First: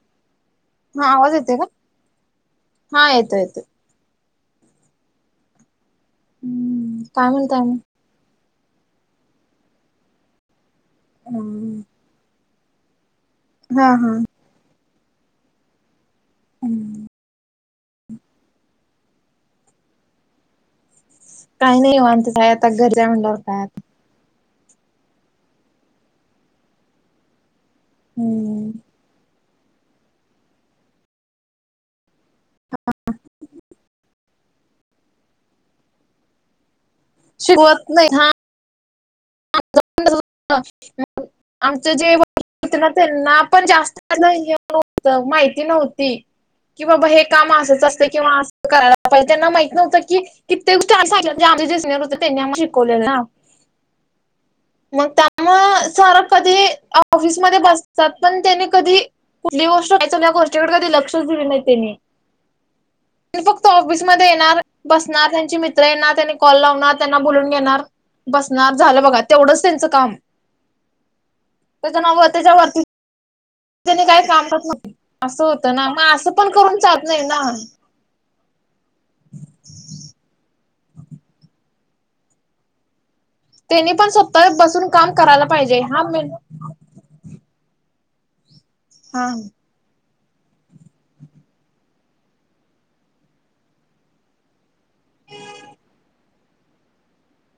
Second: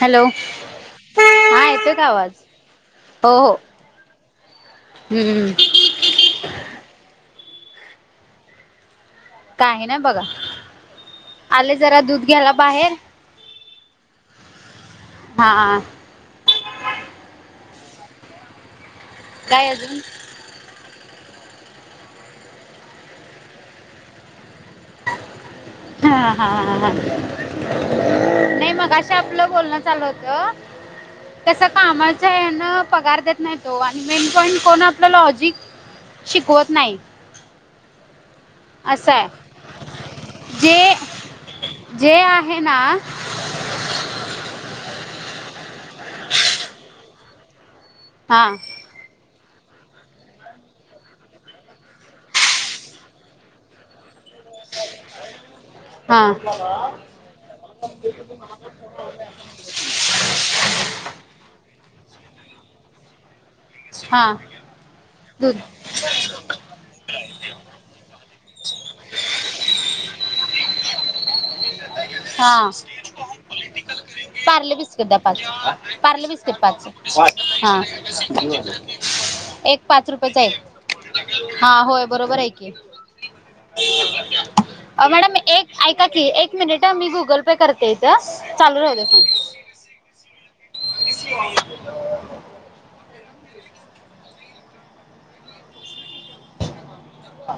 Hello हा येतोय का आवाज? हा हो येतो हो. येतोय हम्म. हम्म काय म्हणताय आणि? काही ना बघा, आले हम्म जरा दूध घ्यायला बाहेर. हा, हा. हा. हम्. काय आजुन? काही नाही निवांतच हाय, आता घरीच हाय म्हणाल्यावर काय आता? हा, हा, हा. हम्म. नाही मगाशी आपलं बोलणं चालू होतं. कस कामाच्या हेन पगार देत नाही ओ. आणि मेन पॉईंट कोण आपलं लॉजिक शिकवत नाही. शिकवत नाही हा‌. अस हाय. आमच जे ना त्यांना पण जास्त हे [unintelligible] माहिती नव्हती, की बाबा हे काम असंच असतय किंवा हा असं करायला पहिले त्यांना माहित नव्हतं की कित्येक, [unintelligible] जे सिनियर होते त्यांनी आम्हाला शिकवले ना. मग त्यामुळ सर हा कधी ऑफिसमध्ये बसतात. पण त्याने कधी कुठली गोष्ट या गोष्टीकडे कधी लक्षच दिले नाही त्यांनी. फक्त हा ऑफिसमध्येयेणार बसणार त्यांची दूध मि टिग ला येणार, त्यांनी कॉल लावणार त्यांना बोलून घेणार बसणार. झालं बघा तेवढंच त्यांच काम, त्याच नाव त्याच्यावरती त्यानी काही काम करत पारले नव्हते. बिस्किट द्या असं होतं ना पाचच, मग पारले असं पण बिस्किट करून पाच चालत नाही ना. हा. [inaudible] एक पाच रुपयाचा एक हा होय बरोबर आहे की. त्यांनी पण स्वतः बसून काम मॅडम करायला एक पाहिजे हा ऐकाकी मेन एक एक मिनिट मी गुगल पे करतेयत इथ चालू राहूदे. हा. [inaudible] [inaudible] हा.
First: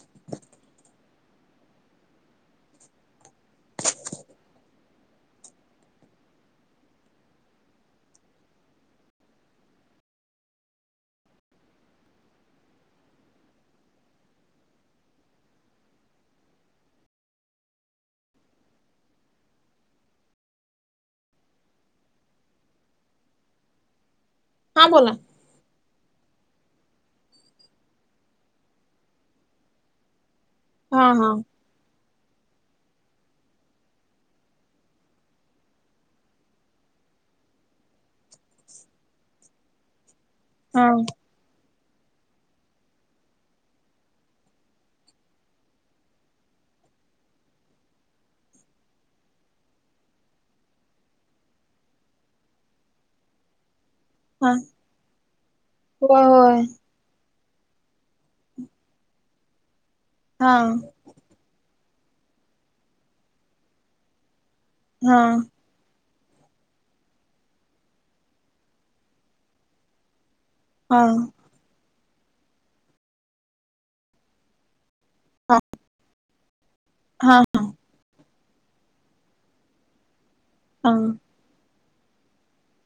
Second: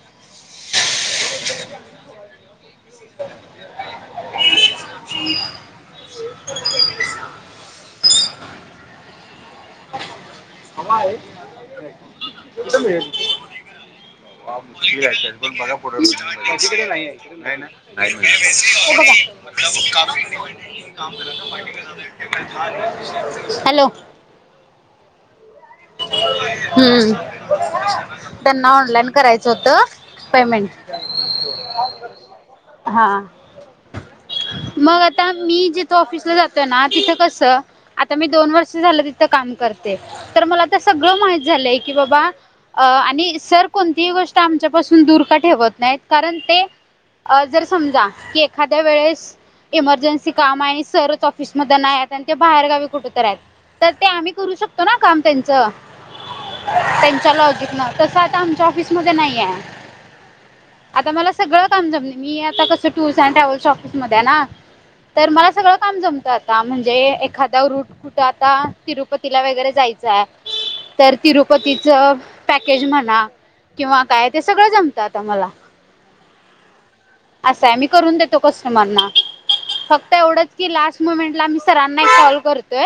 [inaudible] [inaudible] [inaudible] [inaudible] [inaudible] ब पण बघा पुढं नाही ना? नाही काय? हॅलो. हां बोला. हम्म त्यांना ऑनलाईन करायचं होतं पेमेंट. हा हा हा. मग आता मी जिथ ऑफिसला जातोय ना तिथं कसं? आता मी दोन वर्ष झाल तिथ काम करते. तर मला आता हा सगळ माहित झालय की बाबा अ आणि सर कोणतीही गोष्ट आमच्यापासून दूर का ठेवत नाहीत. कारण ते, अ जर समजा की एखाद्या वेळेस इमर्जन्सी काम आहे आणि सरच ऑफिस मध्ये नाही आहेत आणि ते बाहेरगावी कुठ तर आहेत. तर ते आम्ही हा करू शकतो ना काम त्यांच होय होय त्यांच्या लॉजिक न‌ तस आता आमच्या ऑफिसमध्ये नाहीये. हां आता मला सगळ काम जमत, मी आता कस टूर्स अँड ट्रॅव्हल्सच्या ऑफिसमध्ये आहे ना. हा तर मला सगळ काम जमत. आता म्हणजे एखादा रूट कुठ आता तिरुपतीला वगैरे जायच आहे. हा तर तिरुपतीच पॅकेज म्हणा किंवा काय ते सगळ जमत. आता मला. हां असत मी करून देतो कस्टमरला फक्त एवढच की हा लास्ट मुमेंटला सरांना एक कॉल करतोय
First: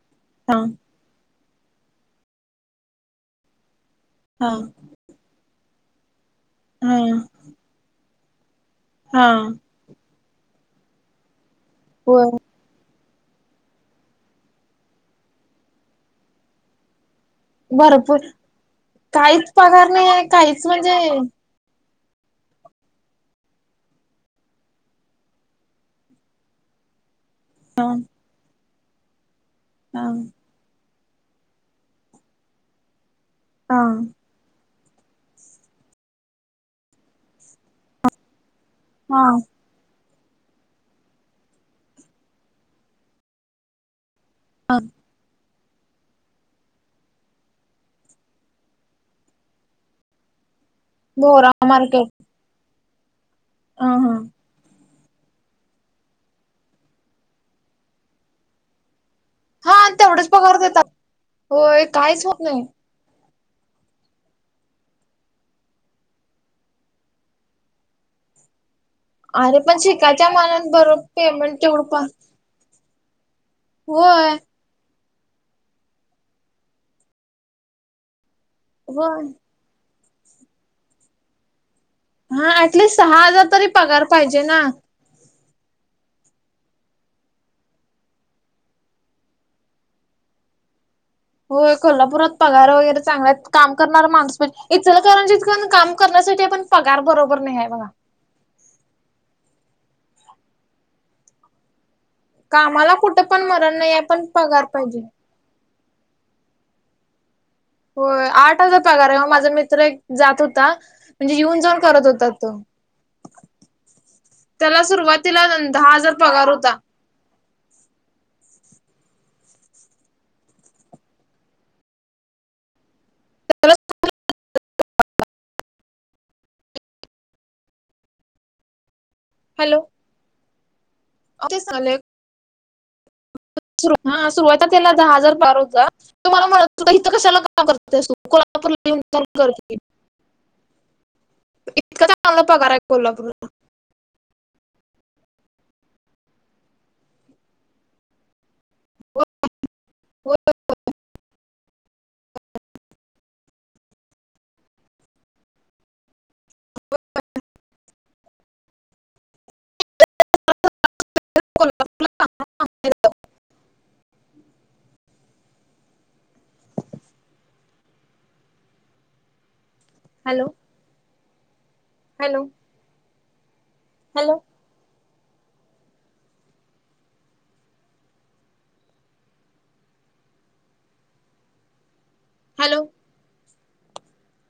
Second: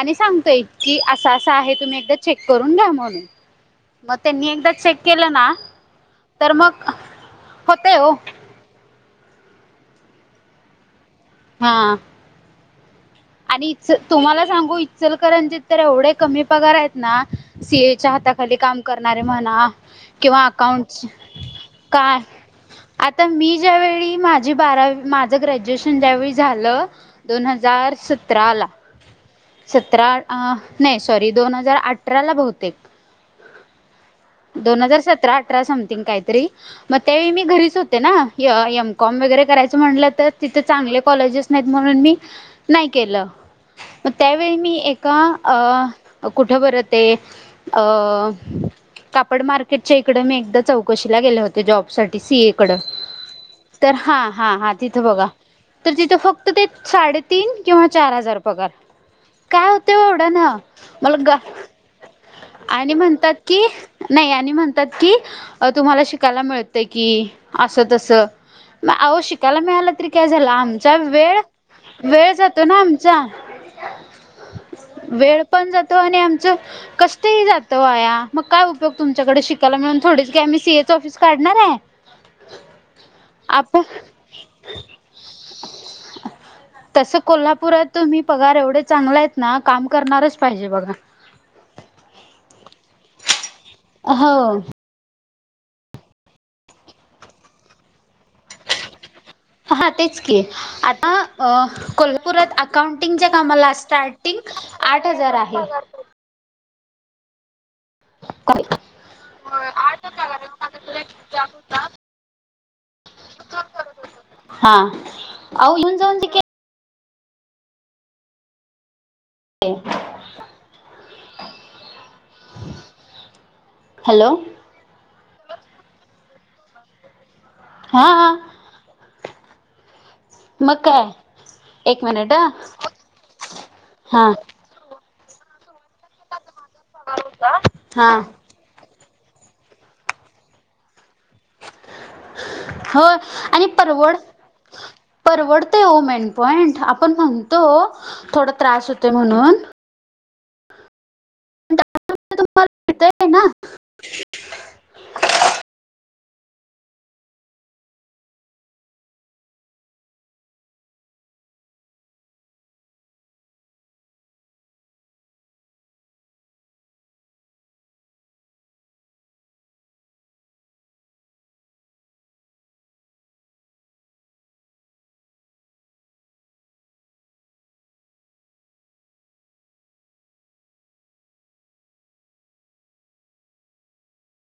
आणि हा सांगतोय की अस अस अस आहे तुम्ही एकदा चेक करून घ्या म्हणून मग त्यांनी हा एकदा चेक केल ना तर मग हा होतय हो. हां हां बोल आणि तुम्हाला सांगू इचलकरंजित तर एवढे कमी पगार आहेत ना. सी ए च्या भरपूर हाताखाली काम करणारे काहीच म्हणा पगार नाही आहे किंवा काहीच म्हणजे अकाउंटस काय आता मी ज्यावेळी माझी बारावी माझ ग्रॅज्युएशन ज्यावेळी झाल. दोन हा हजार सतराला हा सतरा नाही सॉरी दोन हजार अठराला बहुतेक. हां दोन हजार सतरा अठरा समथिंग काहीतरी मग त्यावेळी मी घरीच होतेना. [unintelligible] बी कॉम हा वगैरे करायच म्हटल तर तिथे चांगले कॉलेजेस नाहीत म्हणून मी केल. मग त्यावेळी मी एका कुठ बर ते. अ कापड मार्केटच्या इकडे मी एकदा चौक चौकशीला गेले भोरा होते जॉब मार्केट साठी सी ए कड ह तर ह हां हां हां. तिथ बघा तर तिथ फक्त ते साडेतीन किंवा चार हजार पगार. काय हा होतय ओ तेवढेच एवढ्यान पगार देतात मला ग होय काहीच होत नाही आणि म्हणतात. कि नाही आणि म्हणतात की अ तुम्हाला शिकायला मिळत की अस तस. मग आवो अरे शिकायला पण मिळाल तरी काय शिकायच्या झाल मानात बर आमचा वेळ पेमेंट तेवढं पण वेळ जातो ना आमचा. होय वेळ पण जातो आणि आमच कष्टही जात वाया, मग काय उपयोग होय तुमच्याकडे शिक त्याला म्हणाव थोडीच काय आम्ही सी एच ऑफिस काढणार आहे? हां ऍटलिस्ट सहा हजार तरी पगार पाहिजे ना? तस कोल्हापुरात तुम्ही पगार एवढे चांगले आहेत ना काम करणारच पाहिजे बघा. होय कोल्हापूरात पगार वगैरे चांगला आहेत काम करणारा माणूस हो पाहिजे‌. इंचलकरंजीत पण काम करण्यासाठी आपण पगार बरोबर नाही आहे बघा. हां तेच की आता कोल्हा परत कामाला कुठं अकाउंटिंगच्या पण कामाला मरण नाही आहे, पण स्टार्टिंग पगार पाहिजे. आठ हजार आहे. होय आठ हजार पगार आहे ओ माझा मित्र एक जात होता म्हणजे येऊन जाऊन करत होता तो. हा त्याला सुरुवातीला दहा येऊन हजार जाऊन ते केल पगार होता. हॅलो हा हा हॅलो मग तेच काय सांगालोय एक मिनिटं हा हा सुरुवातीला दहा हजार पगार होता तो मला म्हणतं होता इथं कशाला का करते हा कोल्हापूरला कोल्हापूरला येऊन जाऊन कर. इतका चांगला पगार आहे होय कोल्हापूरला. आणि परवड परवडते मेन पॉईंट आपण म्हणतो थोडं त्रास होते म्हणून होय तुमला भत आहे ना [unintelligible] [inaudible] [inaudible] [inaudible] हॅलो हॅलो हॅलो हॅलो